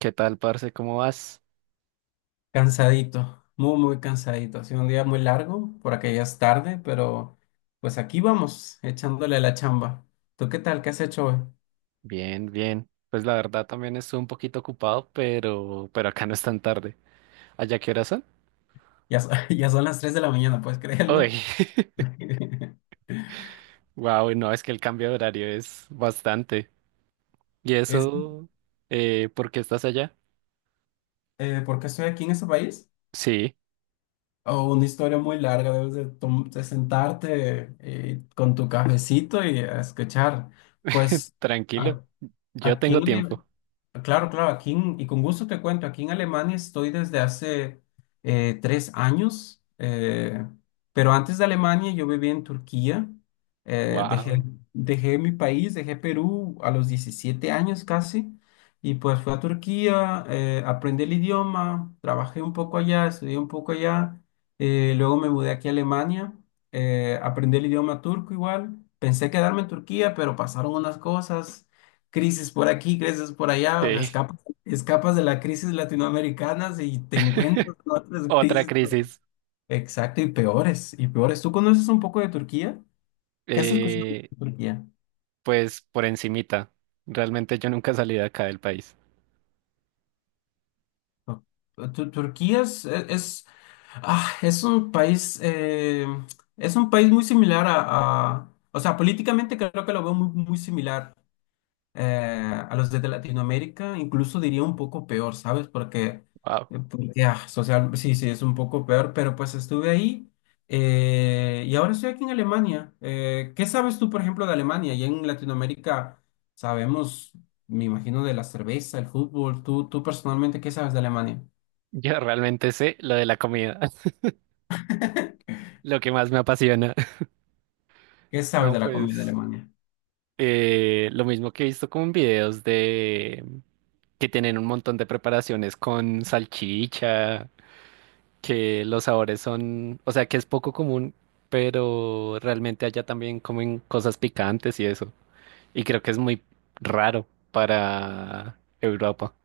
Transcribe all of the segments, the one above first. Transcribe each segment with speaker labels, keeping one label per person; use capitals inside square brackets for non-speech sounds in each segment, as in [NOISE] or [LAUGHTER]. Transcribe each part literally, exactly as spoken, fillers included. Speaker 1: ¿Qué tal, parce? ¿Cómo vas?
Speaker 2: Cansadito, muy, muy cansadito. Ha sido un día muy largo, por acá ya es tarde, pero pues aquí vamos, echándole la chamba. ¿Tú qué tal? ¿Qué has hecho hoy?
Speaker 1: Bien, bien. Pues la verdad también estuve un poquito ocupado, pero, pero acá no es tan tarde. ¿Allá qué horas son?
Speaker 2: Ya, so- [LAUGHS] ya son las tres de la mañana, ¿puedes
Speaker 1: Uy,
Speaker 2: creerlo? [LAUGHS]
Speaker 1: [LAUGHS] wow, no, es que el cambio de horario es bastante. ¿Y
Speaker 2: Es,
Speaker 1: eso? Eh, ¿por qué estás allá?
Speaker 2: eh, ¿Por qué estoy aquí en este país?
Speaker 1: Sí,
Speaker 2: o una historia muy larga, debes de, tom- de sentarte eh, con tu cafecito y a escuchar. Pues
Speaker 1: tranquilo.
Speaker 2: a-
Speaker 1: Yo
Speaker 2: aquí en
Speaker 1: tengo
Speaker 2: el-
Speaker 1: tiempo.
Speaker 2: Claro, claro, aquí en- y con gusto te cuento, aquí en Alemania estoy desde hace eh, tres años, eh, pero antes de Alemania yo vivía en Turquía, eh, dejé,
Speaker 1: Wow.
Speaker 2: dejé mi país, dejé Perú a los diecisiete años casi, y pues fui a Turquía, eh, aprendí el idioma, trabajé un poco allá, estudié un poco allá, eh, luego me mudé aquí a Alemania, eh, aprendí el idioma turco igual, pensé quedarme en Turquía, pero pasaron unas cosas crisis por aquí, crisis por allá, o sea,
Speaker 1: Sí.
Speaker 2: escapas, escapas de la crisis latinoamericana y te encuentras con
Speaker 1: [LAUGHS]
Speaker 2: otras [LAUGHS]
Speaker 1: Otra
Speaker 2: crisis. pero-
Speaker 1: crisis.
Speaker 2: Exacto, y peores, y peores. ¿Tú conoces un poco de Turquía? ¿Qué has escuchado
Speaker 1: Eh,
Speaker 2: de Turquía?
Speaker 1: pues por encimita. Realmente yo nunca salí de acá del país.
Speaker 2: No. Tu- Turquía es, e, es, ah, es un país, eh, es un país muy similar a, a- o sea, políticamente creo que lo veo muy, muy similar eh, a los de Latinoamérica, incluso diría un poco peor, ¿sabes? Porque,
Speaker 1: Wow.
Speaker 2: eh, porque, ah, social, sí, sí, es un poco peor, pero pues estuve ahí eh, y ahora estoy aquí en Alemania. Eh, ¿qué sabes tú, por ejemplo, de Alemania? Y en Latinoamérica sabemos, me imagino, de la cerveza, el fútbol. ¿Tú, tú personalmente, qué sabes de Alemania?
Speaker 1: [LAUGHS] Yo realmente sé lo de la comida,
Speaker 2: [LAUGHS]
Speaker 1: [LAUGHS] lo que más me apasiona.
Speaker 2: ¿Qué sabes
Speaker 1: No,
Speaker 2: de la comida de
Speaker 1: pues
Speaker 2: Alemania?
Speaker 1: eh, lo mismo que he visto como en videos de que tienen un montón de preparaciones con salchicha, que los sabores son, o sea, que es poco común, pero realmente allá también comen cosas picantes y eso. Y creo que es muy raro para Europa.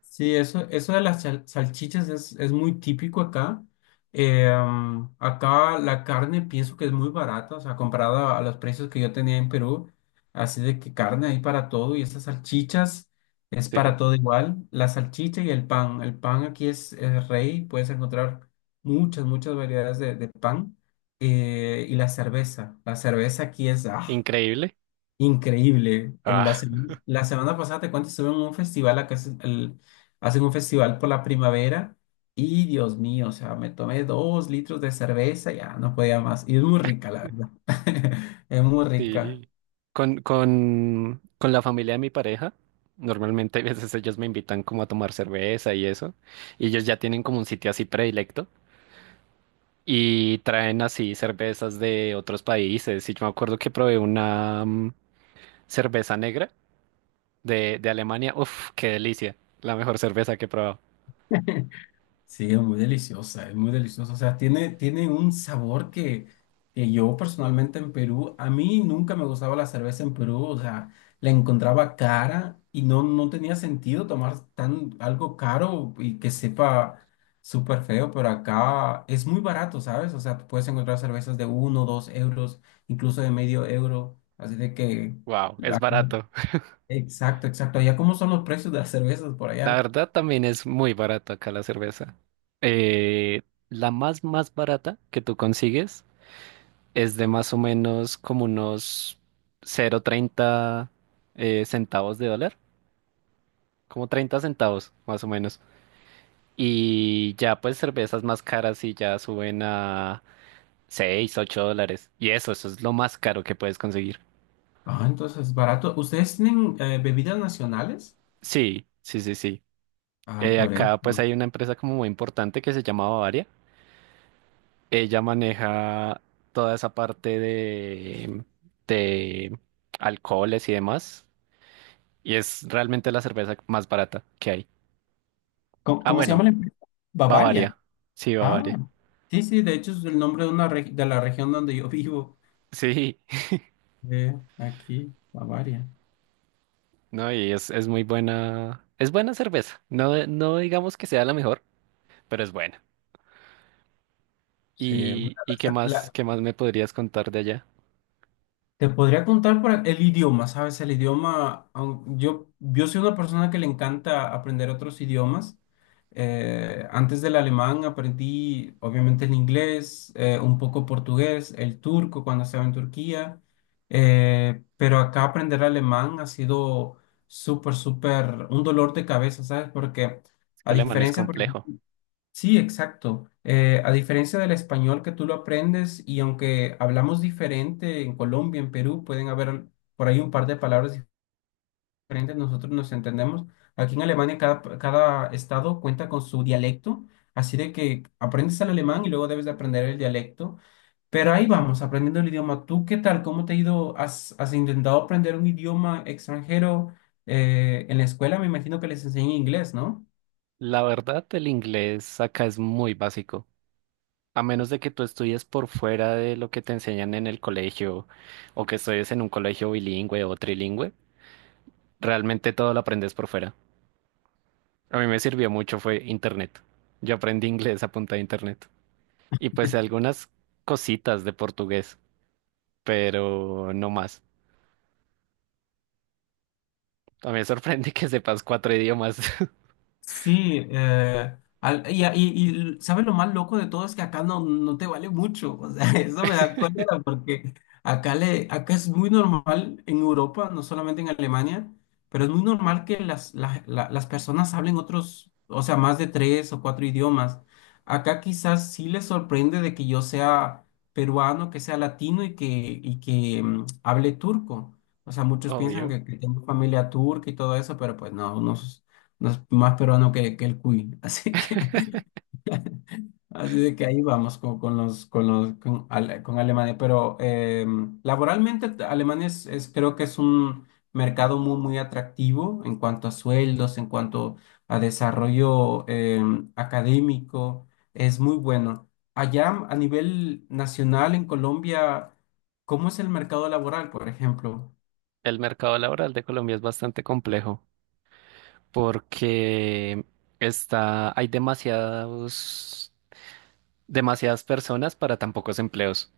Speaker 2: Sí, eso, eso de las sal- salchichas es, es muy típico acá. Eh, am, acá la carne pienso que es muy barata, o sea, comparada a los precios que yo tenía en Perú. Así de que carne hay para todo y esas salchichas es
Speaker 1: Sí,
Speaker 2: para todo igual. La salchicha y el pan. El pan aquí es, es rey, puedes encontrar muchas, muchas variedades de, de pan. Eh, y la cerveza. La cerveza aquí es, ¡ah!
Speaker 1: increíble.
Speaker 2: Increíble. En La,
Speaker 1: Ah.
Speaker 2: sem- la semana pasada, te cuento, estuve en un festival. Acá es el- hacen un festival por la primavera y Dios mío, o sea, me tomé dos litros de cerveza, ya no podía más. Y es muy rica, la verdad. [LAUGHS] Es muy rica.
Speaker 1: Sí. Con, con, con la familia de mi pareja, normalmente [LAUGHS] a veces ellos me invitan como a tomar cerveza y eso, y ellos ya tienen como un sitio así predilecto y traen así cervezas de otros países. Y yo me acuerdo que probé una mm, cerveza negra de, de Alemania. Uf, qué delicia. La mejor cerveza que he probado.
Speaker 2: Sí, es muy deliciosa, es muy deliciosa. O sea, tiene, tiene un sabor que, que yo personalmente en Perú, a mí nunca me gustaba la cerveza en Perú. O sea, la encontraba cara y no, no tenía sentido tomar tan algo caro y que sepa súper feo, pero acá es muy barato, ¿sabes? O sea, tú puedes encontrar cervezas de uno, dos euros, incluso de medio euro. Así de que.
Speaker 1: Wow, es
Speaker 2: la-
Speaker 1: barato.
Speaker 2: Exacto, exacto. Allá, ¿cómo son los precios de las cervezas por
Speaker 1: [LAUGHS] La
Speaker 2: allá?
Speaker 1: verdad también es muy barato acá la cerveza. Eh, la más, más barata que tú consigues es de más o menos como unos cero punto treinta eh, centavos de dólar, como treinta centavos más o menos. Y ya pues cervezas más caras y ya suben a seis ocho dólares. Y eso, eso es lo más caro que puedes conseguir.
Speaker 2: Ah, entonces, barato. ¿Ustedes tienen eh, bebidas nacionales?
Speaker 1: Sí, sí, sí, sí.
Speaker 2: Ah,
Speaker 1: Eh,
Speaker 2: por
Speaker 1: acá pues
Speaker 2: eso.
Speaker 1: hay una empresa como muy importante que se llama Bavaria. Ella maneja toda esa parte de, de alcoholes y demás. Y es realmente la cerveza más barata que hay.
Speaker 2: ¿Cómo,
Speaker 1: Ah,
Speaker 2: cómo se
Speaker 1: bueno,
Speaker 2: llama la empresa?
Speaker 1: Bavaria.
Speaker 2: Bavaria.
Speaker 1: Sí, Bavaria.
Speaker 2: Ah, sí, sí, de hecho es el nombre de una reg- de la región donde yo [LAUGHS] vivo,
Speaker 1: Sí,
Speaker 2: eh, aquí, Bavaria.
Speaker 1: [LAUGHS] no, y es, es muy buena. Es buena cerveza. No, no digamos que sea la mejor, pero es buena.
Speaker 2: Sí, bueno,
Speaker 1: ¿Y, y qué más,
Speaker 2: la,
Speaker 1: qué más me podrías contar de allá?
Speaker 2: Te podría contar por el idioma, ¿sabes? El idioma, aun- yo, yo soy una persona que le encanta aprender otros idiomas. Eh, antes del alemán aprendí, obviamente, el inglés, eh, un poco portugués, el turco cuando estaba en Turquía. Eh, pero acá aprender alemán ha sido súper, súper un dolor de cabeza, ¿sabes? Porque
Speaker 1: Es que
Speaker 2: a
Speaker 1: el alemán es
Speaker 2: diferencia, por
Speaker 1: complejo.
Speaker 2: sí, exacto. Eh, a diferencia del español que tú lo aprendes y aunque hablamos diferente en Colombia, en Perú, pueden haber al- por ahí un par de palabras diferentes, nosotros nos entendemos. Aquí en Alemania cada, pa- cada estado cuenta con su dialecto, así de que aprendes el alemán y luego debes de aprender el dialecto. Pero ahí vamos, aprendiendo el idioma. ¿Tú qué tal? ¿Cómo te ha ido? ¿Has, has intentado aprender un idioma extranjero? Eh, en la escuela me imagino que les enseñan inglés, ¿no?
Speaker 1: La verdad, el inglés acá es muy básico. A menos de que tú estudies por fuera de lo que te enseñan en el colegio, o que estudies en un colegio bilingüe o trilingüe, realmente todo lo aprendes por fuera. A mí me sirvió mucho fue internet. Yo aprendí inglés a punta de internet. Y pues algunas cositas de portugués, pero no más. A mí me sorprende [LAUGHS] que sepas cuatro idiomas,
Speaker 2: Sí, eh, al- y, y, y ¿sabes lo más loco de todo? Es que acá no, no te vale mucho, o sea, [LAUGHS] eso me da cólera porque acá, le, acá es muy normal en Europa, no solamente en Alemania, pero es muy normal que las, la- la- las personas hablen otros, o sea, más de tres o cuatro idiomas. Acá quizás sí les sorprende de que yo sea peruano, que sea latino y que, y que mm, hable turco. O sea,
Speaker 1: [LAUGHS]
Speaker 2: muchos piensan
Speaker 1: obvio.
Speaker 2: que, que tengo familia turca y todo eso, pero pues no, no no es más peruano que, que el cuy. [LAUGHS] Así que, así de que ahí vamos con, con los, con los, con, Ale- con Alemania. Pero eh, laboralmente Alemania es, es- creo que es un mercado muy, muy atractivo en cuanto a sueldos, en cuanto a desarrollo eh, académico. Es muy bueno. Allá a nivel nacional en Colombia, ¿cómo es el mercado laboral, por ejemplo?
Speaker 1: El mercado laboral de Colombia es bastante complejo porque está, hay demasiados, demasiadas personas para tan pocos empleos.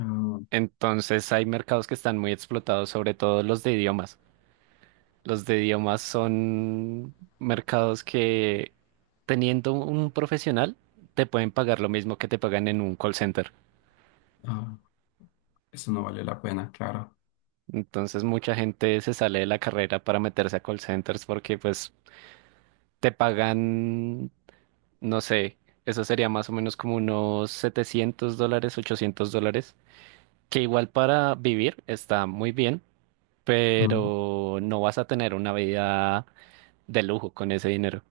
Speaker 2: Ah,
Speaker 1: Entonces hay mercados que están muy explotados, sobre todo los de idiomas. Los de idiomas son mercados que teniendo un profesional te pueden pagar lo mismo que te pagan en un call center.
Speaker 2: ah, eso no vale la pena, claro.
Speaker 1: Entonces mucha gente se sale de la carrera para meterse a call centers porque pues te pagan, no sé, eso sería más o menos como unos setecientos dólares, ochocientos dólares, que igual para vivir está muy bien, pero no vas a tener una vida de lujo con ese dinero.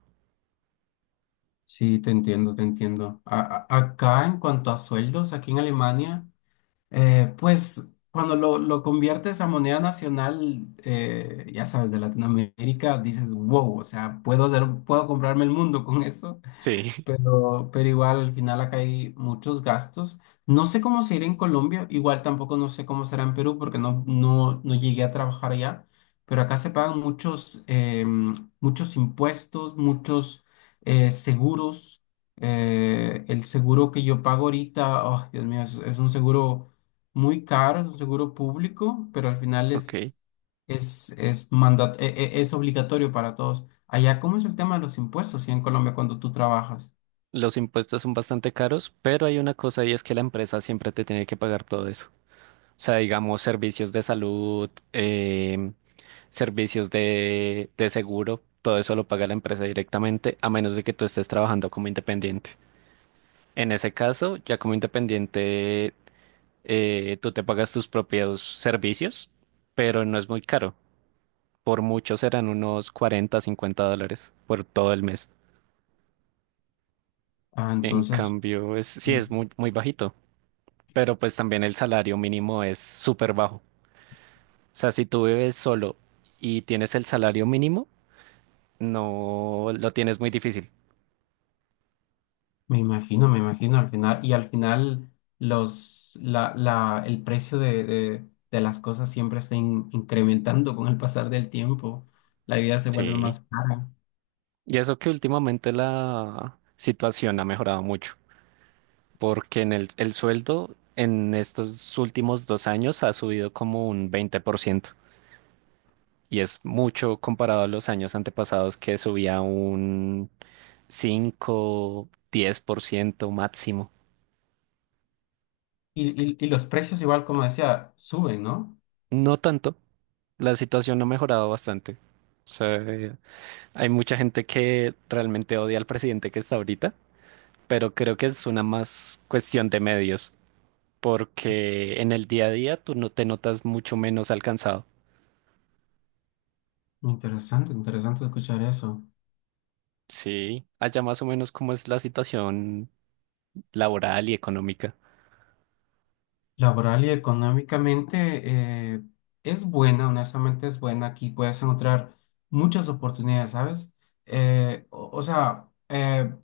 Speaker 2: Sí, te entiendo, te entiendo. A- a- acá en cuanto a sueldos, aquí en Alemania, eh, pues cuando lo, lo conviertes a moneda nacional, eh, ya sabes, de Latinoamérica, dices, wow, o sea, puedo hacer, puedo comprarme el mundo con eso.
Speaker 1: Sí,
Speaker 2: Pero, pero igual al final acá hay muchos gastos. No sé cómo será en Colombia, igual tampoco no sé cómo será en Perú porque no, no, no llegué a trabajar allá, pero acá se pagan muchos, em, muchos impuestos, muchos eh, seguros. Eh, el seguro que yo pago ahorita, oh, Dios mío, es, es un seguro muy caro, es un seguro público, pero al final
Speaker 1: [LAUGHS] ok.
Speaker 2: es, es, es, mandat- e- e- es obligatorio para todos. Allá, ¿cómo es el tema de los impuestos, sí, en Colombia cuando tú trabajas?
Speaker 1: Los impuestos son bastante caros, pero hay una cosa y es que la empresa siempre te tiene que pagar todo eso. O sea, digamos, servicios de salud, em, servicios de, de seguro, todo eso lo paga la empresa directamente, a menos de que tú estés trabajando como independiente. En ese caso, ya como independiente, eh, tú te pagas tus propios servicios, pero no es muy caro. Por mucho serán unos cuarenta cincuenta dólares por todo el mes.
Speaker 2: Ah,
Speaker 1: En
Speaker 2: entonces,
Speaker 1: cambio, es, sí,
Speaker 2: sí,
Speaker 1: es muy, muy bajito, pero pues también el salario mínimo es súper bajo. O sea, si tú vives solo y tienes el salario mínimo, no lo tienes muy difícil.
Speaker 2: me imagino, me imagino al final, y al final los, la, la, el precio de, de, de las cosas siempre está in- incrementando con el pasar del tiempo, la vida se vuelve
Speaker 1: Sí.
Speaker 2: más cara.
Speaker 1: Y eso que últimamente la situación ha mejorado mucho, porque en el, el sueldo en estos últimos dos años ha subido como un veinte por ciento y es mucho comparado a los años antepasados que subía un cinco diez por ciento máximo.
Speaker 2: Y, y, y los precios igual, como decía, suben, ¿no?
Speaker 1: No tanto, la situación ha mejorado bastante. O sea, eh, hay mucha gente que realmente odia al presidente que está ahorita, pero creo que es una más cuestión de medios, porque en el día a día tú no te notas mucho menos alcanzado.
Speaker 2: Interesante, interesante escuchar eso.
Speaker 1: Sí, allá más o menos cómo es la situación laboral y económica.
Speaker 2: Laboral y económicamente eh, es buena, honestamente es buena. Aquí puedes encontrar muchas oportunidades, ¿sabes? Eh, o, o sea, eh,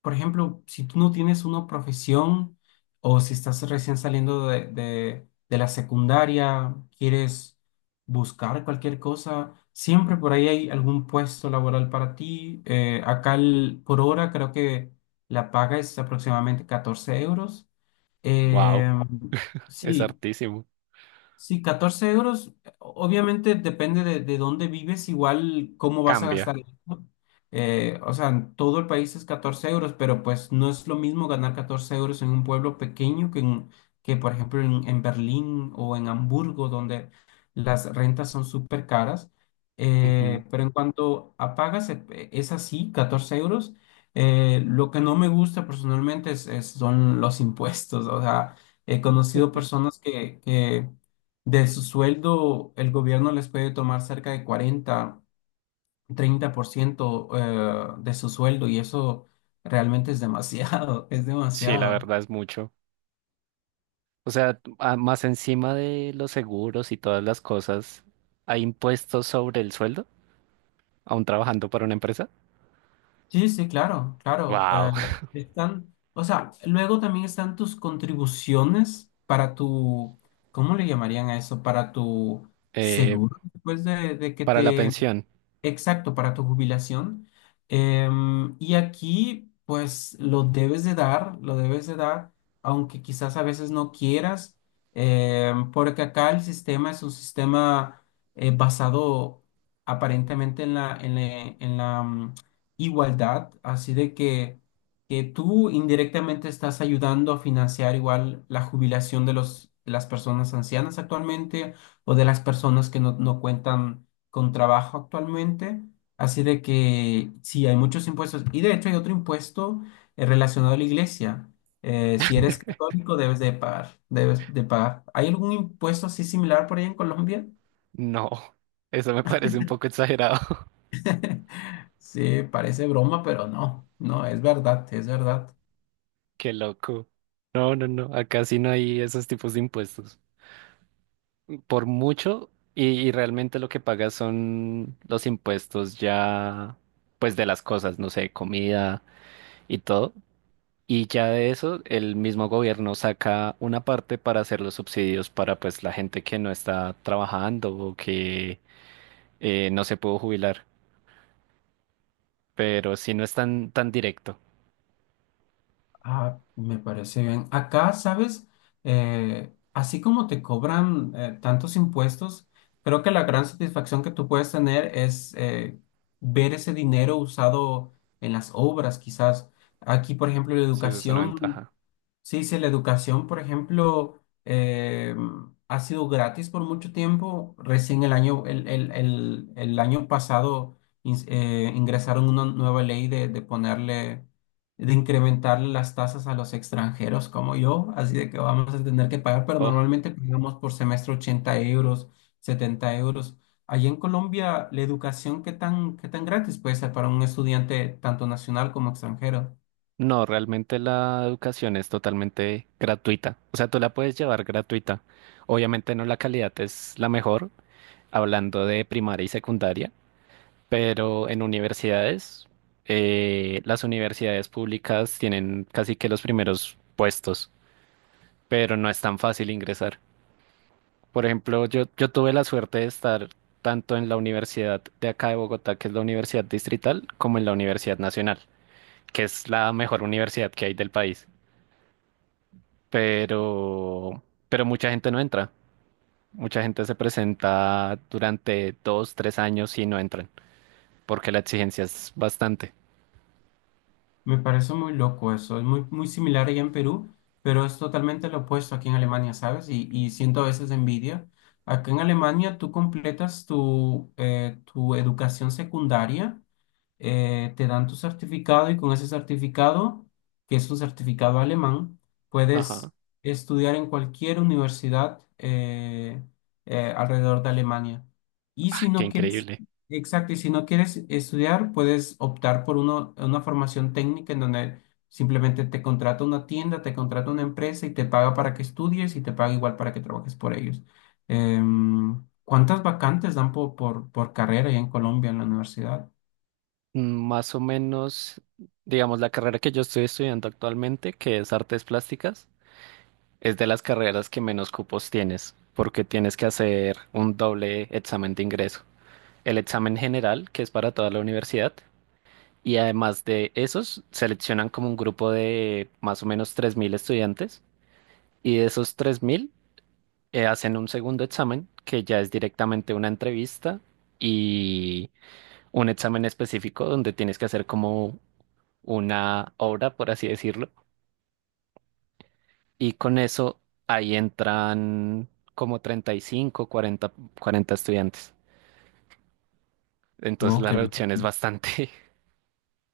Speaker 2: por ejemplo, si tú no tienes una profesión o si estás recién saliendo de, de- de la secundaria, quieres buscar cualquier cosa, siempre por ahí hay algún puesto laboral para ti. Eh, acá el- por hora creo que la paga es aproximadamente catorce euros.
Speaker 1: Wow,
Speaker 2: Em,
Speaker 1: es
Speaker 2: Sí,
Speaker 1: hartísimo.
Speaker 2: sí, catorce euros, obviamente depende de, de dónde vives, igual cómo vas a
Speaker 1: Cambia.
Speaker 2: gastar el dinero. Eh, o sea, en todo el país es catorce euros, pero pues no es lo mismo ganar catorce euros en un pueblo pequeño que, en- que por ejemplo, en, en Berlín o en Hamburgo, donde las rentas son súper caras.
Speaker 1: Ujú.
Speaker 2: Eh, pero en cuanto a pagas, e- es así, catorce euros. Eh, lo que no me gusta personalmente es, es- son los impuestos. O sea, he conocido personas que, que de su sueldo, el gobierno les puede tomar cerca de cuarenta, treinta por ciento eh, de su sueldo y eso realmente es demasiado, [LAUGHS] es
Speaker 1: Sí, la
Speaker 2: demasiado.
Speaker 1: verdad es mucho. O sea, a- más encima de los seguros y todas las cosas, ¿hay impuestos sobre el sueldo? ¿Aún trabajando para una empresa?
Speaker 2: Sí, sí, claro, claro. Eh,
Speaker 1: Wow. [LAUGHS]
Speaker 2: están, o sea, luego también están tus contribuciones para tu, ¿cómo le llamarían a eso? Para tu
Speaker 1: Eh,
Speaker 2: seguro, después de, de que
Speaker 1: para la
Speaker 2: te.
Speaker 1: pensión,
Speaker 2: Exacto, para tu jubilación. Em, y aquí, pues, lo debes de dar, lo debes de dar, aunque quizás a veces no quieras, em, porque acá el sistema es un sistema eh, basado aparentemente en la, en la, en la, mm, igualdad, así de que, que tú indirectamente estás ayudando a financiar igual la jubilación de los, de las personas ancianas actualmente o de las personas que no, no cuentan con trabajo actualmente, así de que sí, hay muchos impuestos. Y de hecho hay otro impuesto eh, relacionado a la iglesia. Eh, si eres católico, debes de pagar, debes de pagar. ¿Hay algún impuesto así similar por ahí en Colombia?
Speaker 1: no. Eso me parece un poco exagerado.
Speaker 2: [LAUGHS] Sí, parece broma, pero no, no, es verdad, es verdad.
Speaker 1: Qué loco. No, no, no. Acá sí no hay esos tipos de impuestos. Por mucho, y, y realmente lo que pagas son los impuestos ya, pues de las cosas, no sé, comida y todo. Y ya de eso, el mismo gobierno saca una parte para hacer los subsidios para pues la gente que no está trabajando o que eh, no se pudo jubilar. Pero sí no es tan, tan directo.
Speaker 2: Ah, me parece bien. Acá, ¿sabes? Eh, así como te cobran eh, tantos impuestos, creo que la gran satisfacción que tú puedes tener es eh, ver ese dinero usado en las obras, quizás. Aquí, por ejemplo, la
Speaker 1: Sí, esa es una
Speaker 2: educación,
Speaker 1: ventaja.
Speaker 2: sí, sí, la educación, por ejemplo, eh, ha sido gratis por mucho tiempo. Recién el año, el, el, el, el año pasado ins- eh, ingresaron una nueva ley de de ponerle de incrementar las tasas a los extranjeros como yo, así de que vamos a tener que pagar, pero
Speaker 1: Oh.
Speaker 2: normalmente pagamos por semestre ochenta euros, setenta euros. Allí en Colombia, ¿la educación qué tan, qué tan gratis puede ser para un estudiante tanto nacional como extranjero?
Speaker 1: No, realmente la educación es totalmente gratuita. O sea, tú la puedes llevar gratuita. Obviamente no la calidad es la mejor, hablando de primaria y secundaria, pero en universidades, eh, las universidades públicas tienen casi que los primeros puestos, pero no es tan fácil ingresar. Por ejemplo, yo, yo tuve la suerte de estar tanto en la universidad de acá de Bogotá, que es la Universidad Distrital, como en la Universidad Nacional, que es la mejor universidad que hay del país. pero, pero mucha gente no entra. Mucha gente se presenta durante dos, tres años y no entran, porque la exigencia es bastante.
Speaker 2: Me parece muy loco eso, es muy, muy similar allá en Perú, pero es totalmente lo opuesto aquí en Alemania, ¿sabes? Y, y siento a veces envidia. Acá en Alemania tú completas tu, eh, tu educación secundaria eh, te dan tu certificado y con ese certificado, que es un certificado alemán,
Speaker 1: Ajá.
Speaker 2: puedes estudiar en cualquier universidad eh, eh, alrededor de Alemania. Y
Speaker 1: Ah,
Speaker 2: si
Speaker 1: qué
Speaker 2: no quieres,
Speaker 1: increíble.
Speaker 2: exacto, y si no quieres estudiar, puedes optar por uno- una formación técnica en donde simplemente te contrata una tienda, te contrata una empresa y te paga para que estudies y te paga igual para que trabajes por ellos. Em, ¿cuántas vacantes dan po- por, por carrera ahí en Colombia en la universidad?
Speaker 1: Mm, Más o menos, digamos, la carrera que yo estoy estudiando actualmente, que es artes plásticas, es de las carreras que menos cupos tienes, porque tienes que hacer un doble examen de ingreso. El examen general, que es para toda la universidad, y además de esos, seleccionan como un grupo de más o menos tres mil estudiantes y de esos tres mil eh, hacen un segundo examen que ya es directamente una entrevista y un examen específico donde tienes que hacer como una obra, por así decirlo. Y con eso ahí entran como treinta y cinco cuarenta cuarenta estudiantes. Entonces
Speaker 2: Wow,
Speaker 1: la
Speaker 2: qué
Speaker 1: reducción es bastante. [LAUGHS]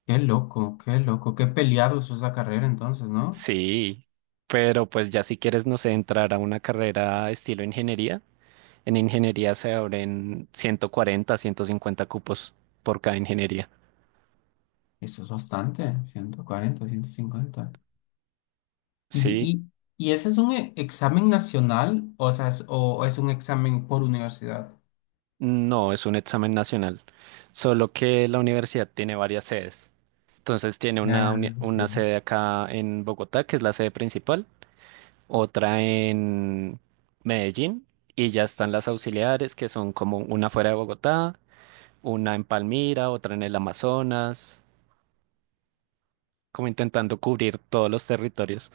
Speaker 2: Qué loco, qué loco, qué peleado es esa carrera entonces, ¿no?
Speaker 1: Sí, pero pues ya si quieres, no sé, entrar a una carrera estilo ingeniería. En ingeniería se abren ciento cuarenta, ciento cincuenta cupos por cada ingeniería.
Speaker 2: Eso es bastante, ciento cuarenta, ciento cincuenta.
Speaker 1: Sí,
Speaker 2: ¿Y, y, y ese es un e- examen nacional o sea, es, o, o es un examen por universidad?
Speaker 1: no, es un examen nacional, solo que la universidad tiene varias sedes. Entonces tiene
Speaker 2: Ah,
Speaker 1: una, uni- una
Speaker 2: sí.
Speaker 1: sede acá en Bogotá, que es la sede principal, otra en Medellín, y ya están las auxiliares, que son como una fuera de Bogotá, una en Palmira, otra en el Amazonas, como intentando cubrir todos los territorios.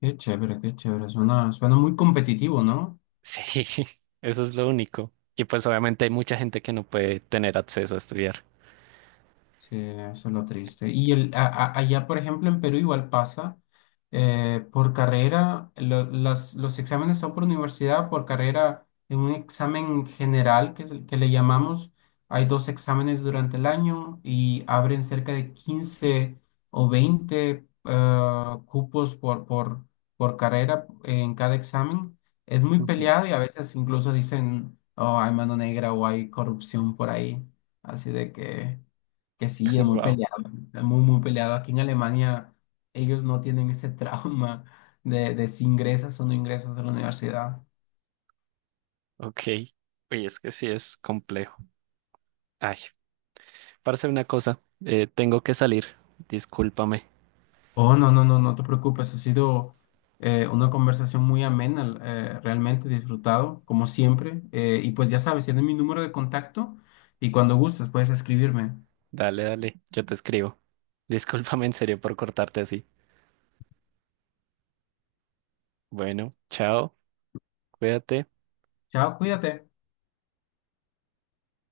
Speaker 2: Qué chévere, qué chévere, suena, suena muy competitivo, ¿no?
Speaker 1: Sí, [LAUGHS] eso es lo único. Y pues obviamente hay mucha gente que no puede tener acceso a estudiar.
Speaker 2: Sí, eso es lo triste. Y el, a- a- allá, por ejemplo, en Perú igual pasa. Eh, por carrera, lo- las- los exámenes son por universidad, por carrera, en un examen general que, es el que le llamamos, hay dos exámenes durante el año y abren cerca de quince o veinte ah, cupos por, por, por carrera en cada examen. Es muy
Speaker 1: Ujú.
Speaker 2: peleado y a veces incluso dicen, oh, hay mano negra o hay corrupción por ahí. Así de que. Que
Speaker 1: [LAUGHS]
Speaker 2: sí, es muy
Speaker 1: Wow,
Speaker 2: peleado, es muy, muy peleado. Aquí en Alemania ellos no tienen ese [LAUGHS] trauma de, de si ingresas o no ingresas a la universidad.
Speaker 1: ok. Oye, es que sí es complejo. Ay, para hacer una cosa, eh, tengo que salir. Discúlpame.
Speaker 2: Oh, no, no, no, no te preocupes, ha sido eh, una conversación muy amena, eh, realmente disfrutado, como siempre. Eh, y pues ya sabes, tienes mi número de contacto y cuando gustes puedes escribirme.
Speaker 1: Dale, dale, yo te escribo. Discúlpame en serio por cortarte así. Bueno, chao, cuídate.
Speaker 2: Chao, cuídate.